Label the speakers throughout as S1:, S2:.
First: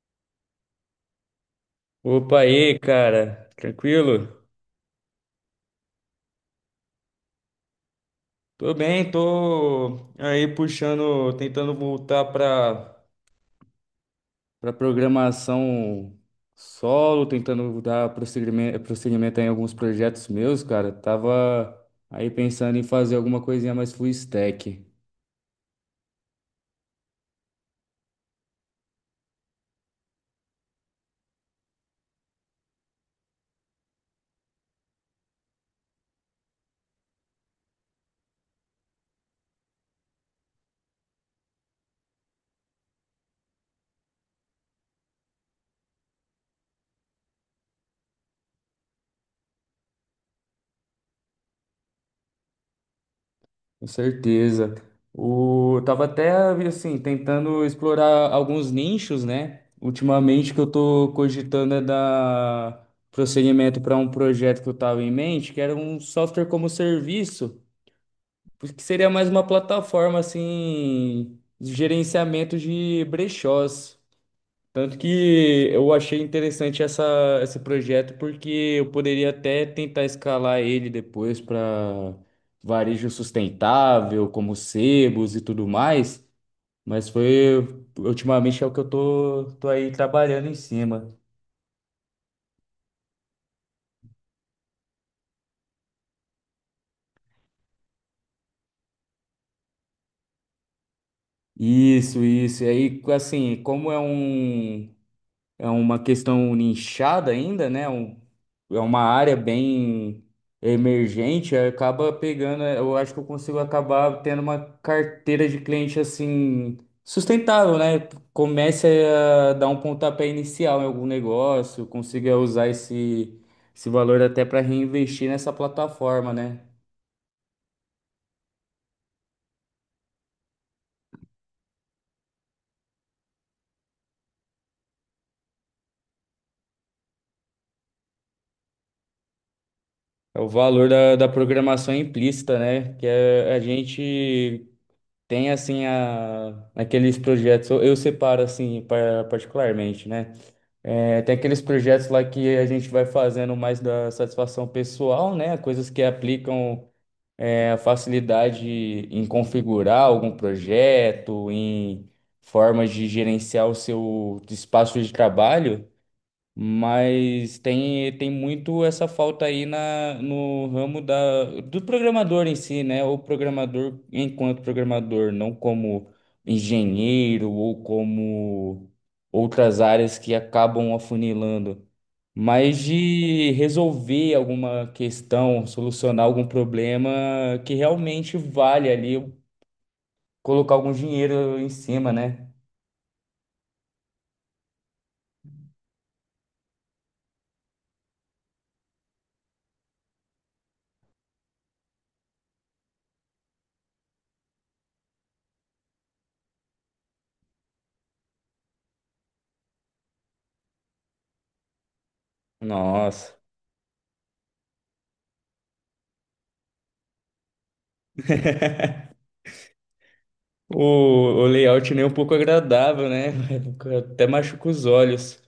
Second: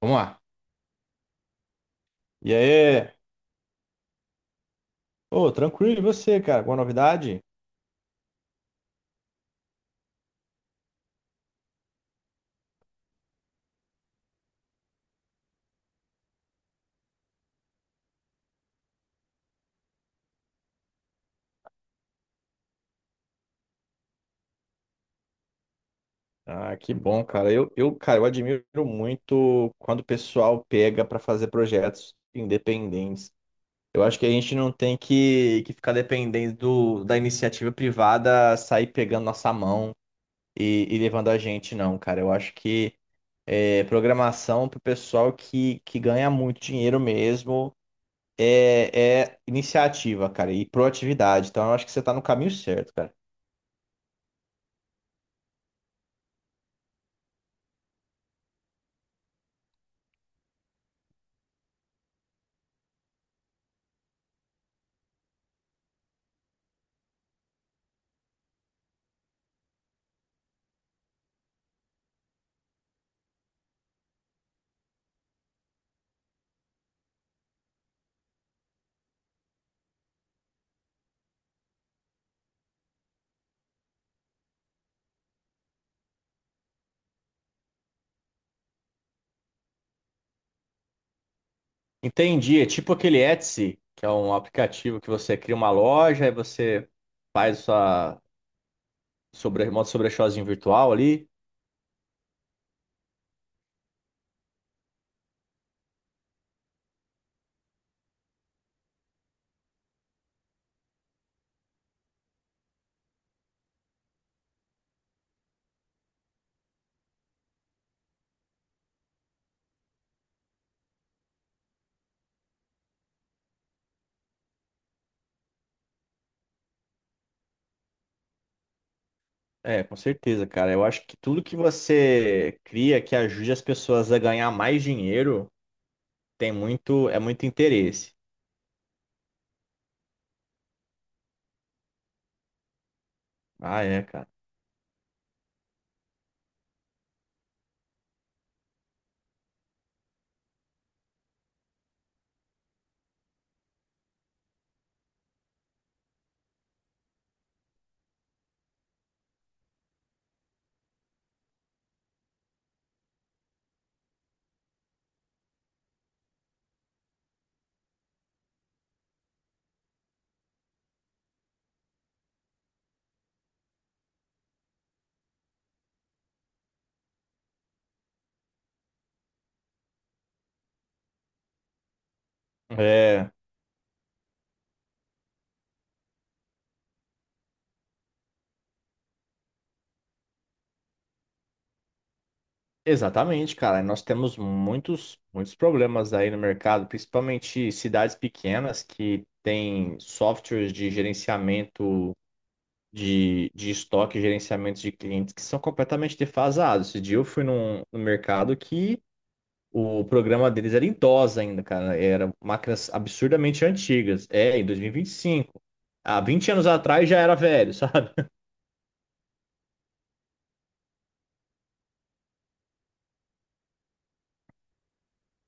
S1: Vamos lá.
S2: Opa
S1: E
S2: aí,
S1: aí?
S2: cara. Tranquilo?
S1: Ô, tranquilo, e você, cara? Alguma novidade?
S2: Tô bem, tô aí puxando, tentando voltar para programação solo, tentando dar prosseguimento em alguns projetos meus, cara. Tava aí pensando em fazer alguma coisinha mais full stack.
S1: Ah, que bom, cara. Eu, cara, eu admiro muito quando o pessoal pega pra fazer projetos independentes. Eu acho que a gente não tem que ficar dependendo da iniciativa privada sair pegando nossa mão e levando a gente, não, cara. Eu acho que programação pro pessoal que ganha muito dinheiro mesmo é iniciativa, cara, e proatividade. Então, eu acho que você tá no caminho certo, cara.
S2: Com certeza. O, eu tava até assim tentando explorar alguns nichos, né? Ultimamente que eu tô cogitando é dar prosseguimento para um projeto que eu tava em mente, que era um software como serviço, que seria mais uma plataforma assim de gerenciamento de brechós. Tanto que eu achei interessante esse projeto porque eu poderia até tentar escalar ele depois para varejo sustentável, como sebos e tudo mais, mas foi ultimamente é o que eu tô aí trabalhando em cima.
S1: Entendi. É tipo aquele Etsy, que é um aplicativo que você cria uma loja e você faz sua monta seu brechózinho virtual ali.
S2: Isso, isso. E aí, assim, é uma questão nichada ainda, né? É uma área bem emergente, aí acaba pegando, eu acho que eu consigo acabar tendo uma carteira de cliente assim sustentável, né? Comece a dar um pontapé inicial em algum negócio, consiga usar esse valor até para reinvestir nessa plataforma, né?
S1: É, com certeza, cara. Eu acho que tudo que você cria que ajude as pessoas a ganhar mais dinheiro é muito interesse.
S2: É o valor da programação implícita, né? Que é a
S1: Ah, é, cara.
S2: gente. Tem assim aqueles projetos, eu separo assim particularmente, né? É, tem aqueles projetos lá que a gente vai fazendo mais da satisfação pessoal, né? Coisas que aplicam a facilidade em configurar algum projeto, em formas de gerenciar o seu espaço de trabalho. Mas tem muito essa falta aí no ramo do programador em si, né? O programador enquanto programador, não como engenheiro ou como outras áreas que acabam afunilando, mas
S1: É,
S2: de resolver alguma questão, solucionar algum problema que realmente vale ali colocar algum dinheiro em cima, né?
S1: exatamente, cara. Nós temos muitos problemas aí no mercado, principalmente cidades pequenas que têm softwares de gerenciamento de estoque e gerenciamento de clientes que são completamente defasados. Esse dia eu fui num mercado que o programa deles era em DOS ainda, cara. Era máquinas
S2: Nossa.
S1: absurdamente antigas. É, em dois mil e vinte e cinco. Há 20 anos atrás já era velho, sabe?
S2: O, o layout nem um pouco agradável, né? Até machuca os olhos.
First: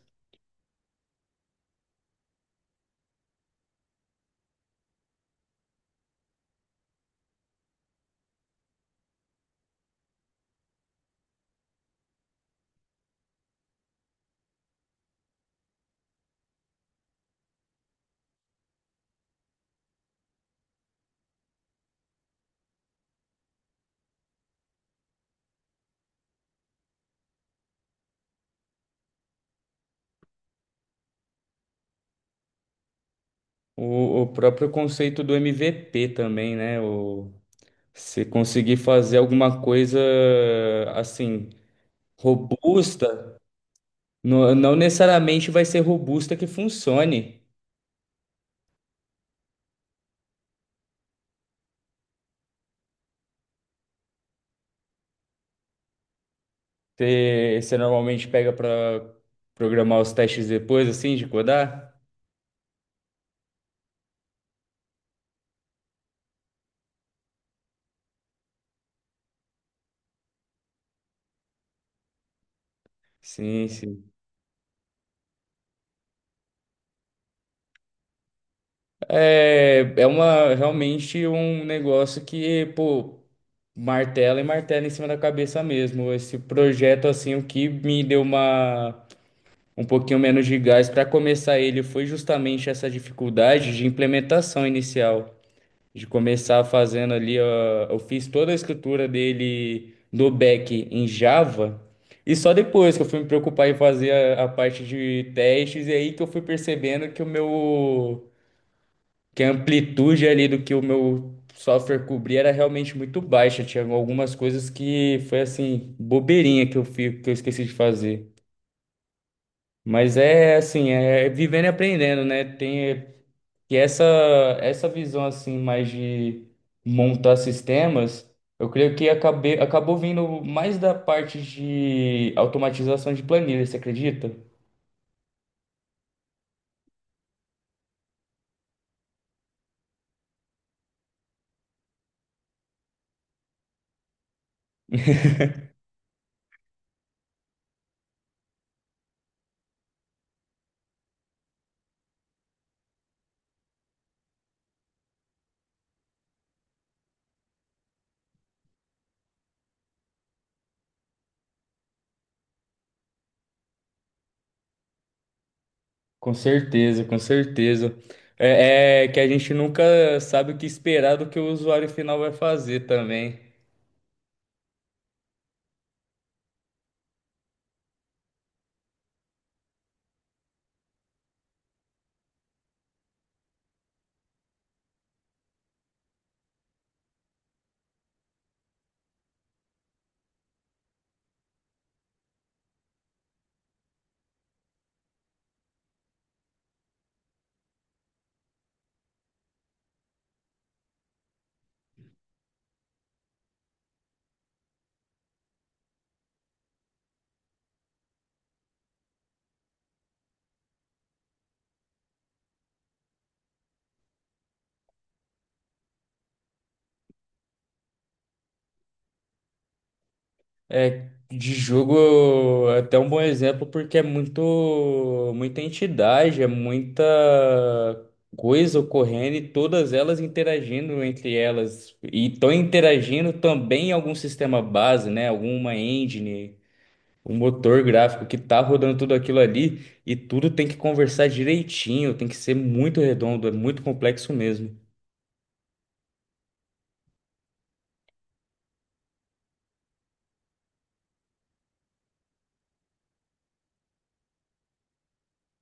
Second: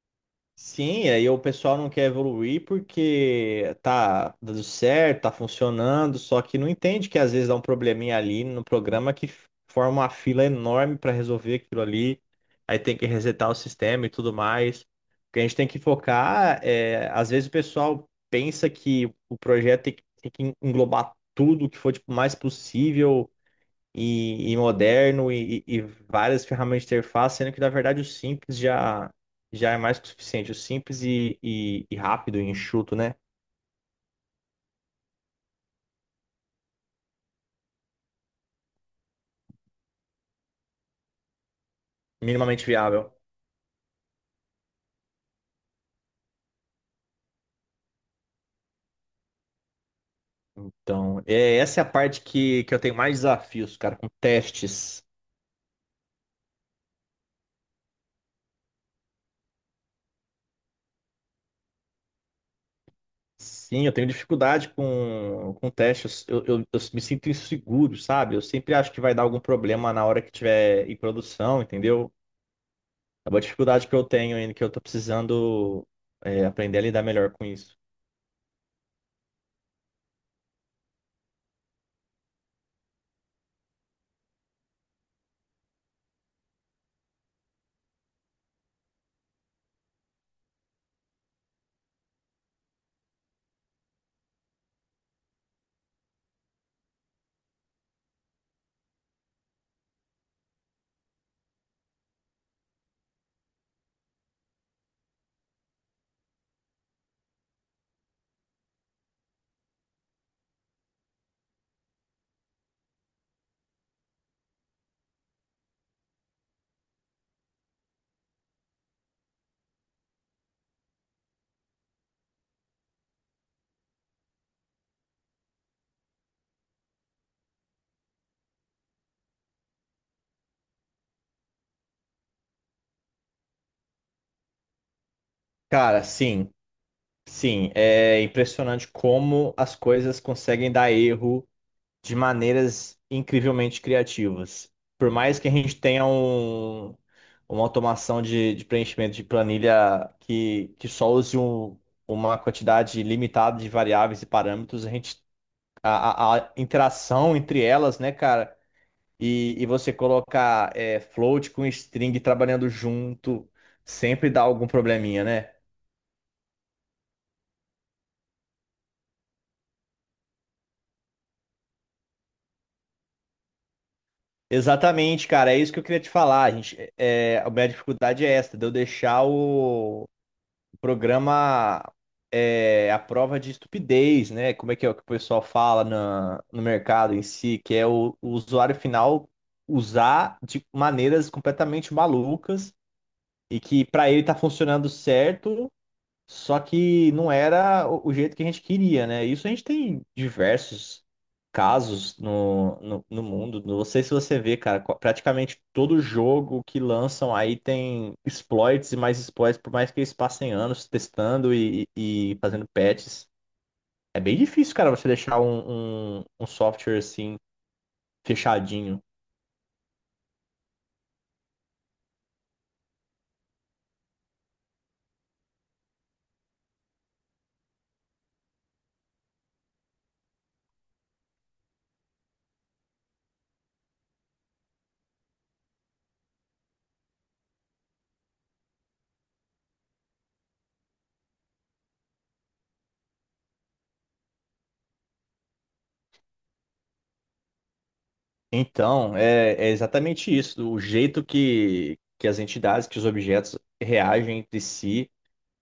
S1: Sim, aí o pessoal não quer evoluir porque tá dando certo, tá funcionando, só que não entende que às vezes dá um probleminha ali no programa que forma uma fila enorme para resolver aquilo ali, aí tem que resetar o sistema e tudo mais. O que a gente tem que focar é, às vezes o pessoal pensa que o projeto tem que englobar tudo que for tipo, mais possível e moderno e várias ferramentas de interface, sendo que na verdade já é mais que o suficiente. O simples e rápido e enxuto, né?
S2: O próprio conceito do MVP também, né? O, você conseguir fazer alguma coisa assim,
S1: Minimamente viável.
S2: robusta, não necessariamente vai ser robusta que funcione.
S1: Então, é, essa é a parte que eu tenho mais desafios, cara, com testes.
S2: Você normalmente pega para programar os testes depois, assim, de codar?
S1: Sim, eu tenho dificuldade com testes. Eu me sinto inseguro, sabe? Eu sempre acho que vai dar algum problema na hora que tiver em produção, entendeu? É uma
S2: Sim,
S1: dificuldade que eu
S2: sim.
S1: tenho ainda, que eu tô precisando, aprender a lidar melhor com isso.
S2: É, é uma realmente um negócio que, pô, martela e martela em cima da cabeça mesmo. Esse projeto, assim, o que me deu uma um pouquinho menos de gás para começar ele foi justamente essa dificuldade de implementação inicial, de começar fazendo ali, ó, eu fiz toda a escritura dele do back em Java. E só depois que eu fui me preocupar em fazer a parte de testes, e aí que eu fui percebendo que o meu que a amplitude ali do que o meu software cobria era realmente muito baixa. Tinha algumas coisas que foi assim, bobeirinha que eu fico, que eu esqueci de fazer. Mas é assim, é vivendo e aprendendo, né? Tem e essa visão assim mais de montar sistemas, eu creio que acabou vindo mais da parte de automatização de planilha, você acredita?
S1: Cara, sim. Sim, é impressionante como as coisas conseguem dar erro de maneiras incrivelmente criativas. Por mais que a gente tenha uma automação de preenchimento de planilha que só use uma quantidade limitada de variáveis e parâmetros, a gente, a interação entre elas, né, cara, e você colocar float com string trabalhando junto, sempre dá algum probleminha, né?
S2: Com certeza, com certeza. É, é que a gente nunca sabe o que esperar do que o usuário final vai fazer também.
S1: Exatamente, cara, é isso que eu queria te falar. A gente, a minha dificuldade é esta, de eu deixar o programa a prova de estupidez, né? Como é que é o que o pessoal fala na, no mercado em si, que é o usuário final usar de maneiras completamente malucas e que para ele tá funcionando certo, só que não era o jeito que a gente queria, né? Isso a gente tem diversos casos no mundo. Não sei se você vê, cara, praticamente todo jogo que lançam aí tem exploits e mais exploits, por mais que eles passem anos testando e fazendo patches. É bem difícil, cara, você deixar um software assim fechadinho.
S2: É, de jogo é até um bom exemplo porque é muita entidade, é muita coisa ocorrendo e todas elas interagindo entre elas. E estão interagindo também em algum sistema base, né? Alguma engine. O motor gráfico que tá rodando tudo aquilo ali e tudo tem que conversar direitinho, tem que ser muito redondo, é muito complexo mesmo.
S1: Então, é, é exatamente isso. O jeito que as entidades, que os objetos reagem entre si.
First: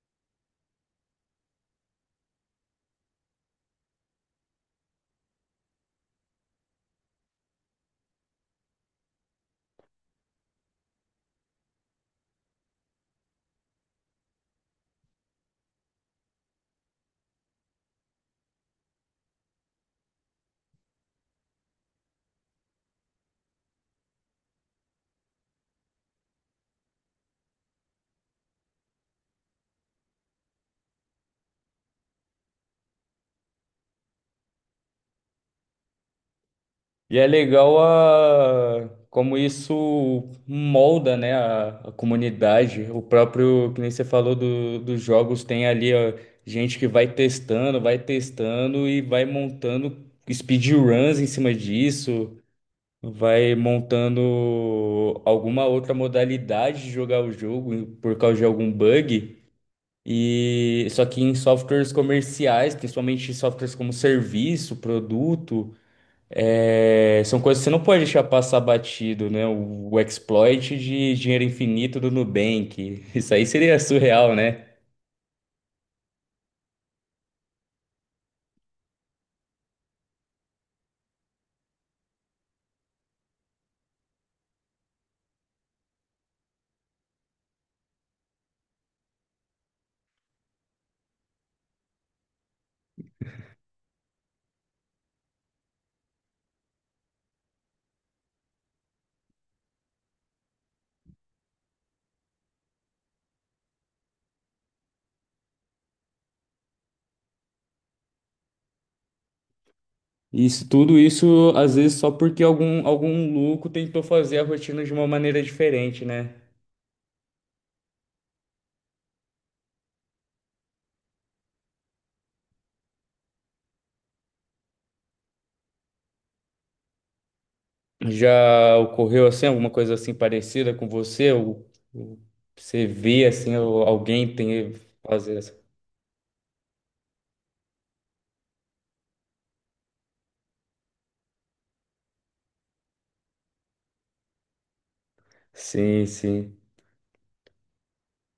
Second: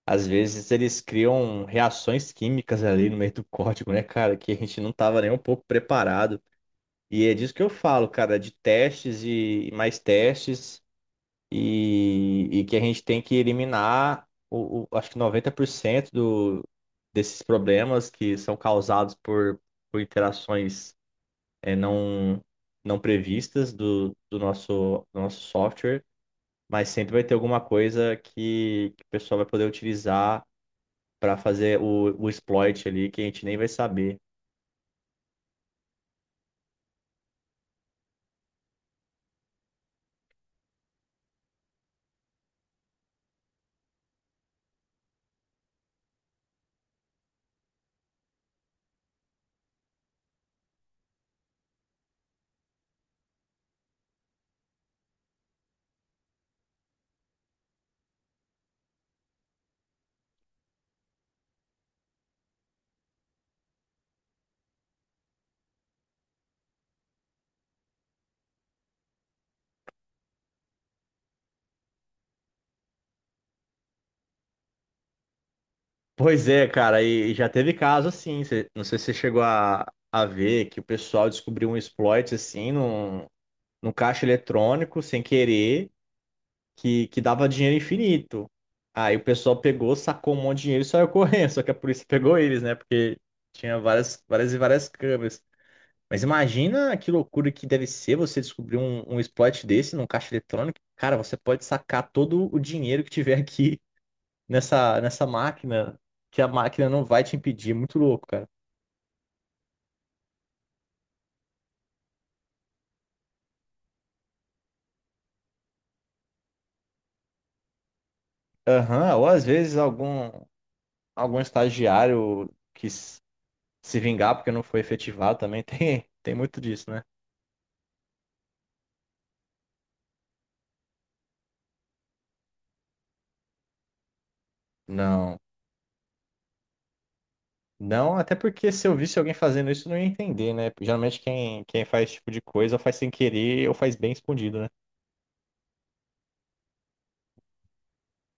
S1: Às vezes eles criam reações químicas ali no meio do código, né, cara? Que a gente não tava nem um pouco preparado. E é disso que eu falo, cara, de testes e mais testes, e que a gente tem que eliminar, acho que 90% desses problemas que são causados por interações é, não, não previstas do nosso software, mas sempre vai ter alguma coisa que o pessoal vai poder utilizar para fazer o exploit ali que a gente nem vai saber.
S2: E é legal a como isso molda, né, a comunidade. O próprio, que nem você falou dos jogos, tem ali ó, gente que vai testando e vai montando speedruns em cima disso. Vai montando alguma outra modalidade de jogar o jogo por causa de algum bug. E só que em softwares comerciais, principalmente softwares como serviço, produto, é, são coisas que você não pode deixar passar batido, né? O exploit de dinheiro infinito do Nubank. Isso aí seria surreal, né?
S1: Pois é, cara, e já teve caso assim, não sei se você chegou a ver que o pessoal descobriu um exploit assim num caixa eletrônico sem querer que dava dinheiro infinito. Aí o pessoal pegou, sacou um monte de dinheiro e saiu correndo, só que a polícia pegou eles, né? Porque tinha várias, várias câmeras. Mas imagina que loucura que deve ser você descobrir um exploit desse num caixa eletrônico. Cara, você pode sacar todo o dinheiro que tiver aqui nessa máquina que a máquina não vai te impedir. É muito louco, cara.
S2: Isso, tudo isso, às vezes, só porque algum louco tentou fazer a rotina de uma maneira diferente, né?
S1: Aham, ou às vezes algum estagiário quis se vingar porque não foi efetivado também. Tem muito disso, né?
S2: Já ocorreu assim, alguma coisa assim parecida com você? Ou você vê assim, ou alguém tem fazer
S1: Não.
S2: assim?
S1: Não, até porque se eu visse alguém fazendo isso, eu não ia entender, né? Geralmente quem faz esse tipo de coisa faz sem querer ou faz bem escondido, né?
S2: Sim, sim.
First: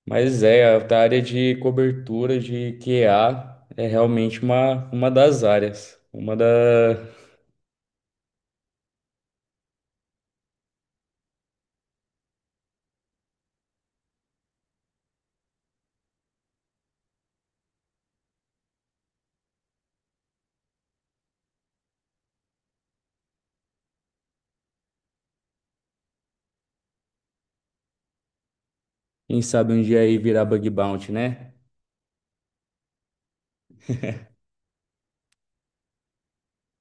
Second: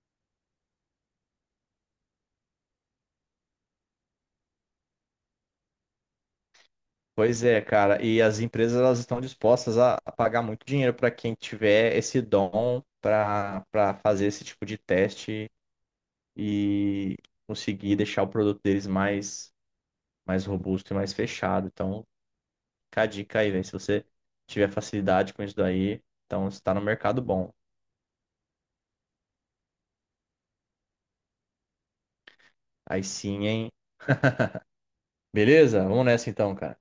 S2: Mas é, a área de cobertura de QA é realmente uma das áreas. Uma da.
S1: Pois é, cara. E as empresas elas estão dispostas a pagar muito dinheiro para quem tiver esse dom para fazer esse tipo de teste e conseguir deixar o produto deles mais robusto e mais fechado. Então, fica a dica aí, velho. Se você tiver facilidade com isso daí, então você tá no mercado bom.
S2: Quem sabe um dia aí virar bug bounty, né?
S1: Aí sim, hein? Beleza? Vamos nessa então, cara.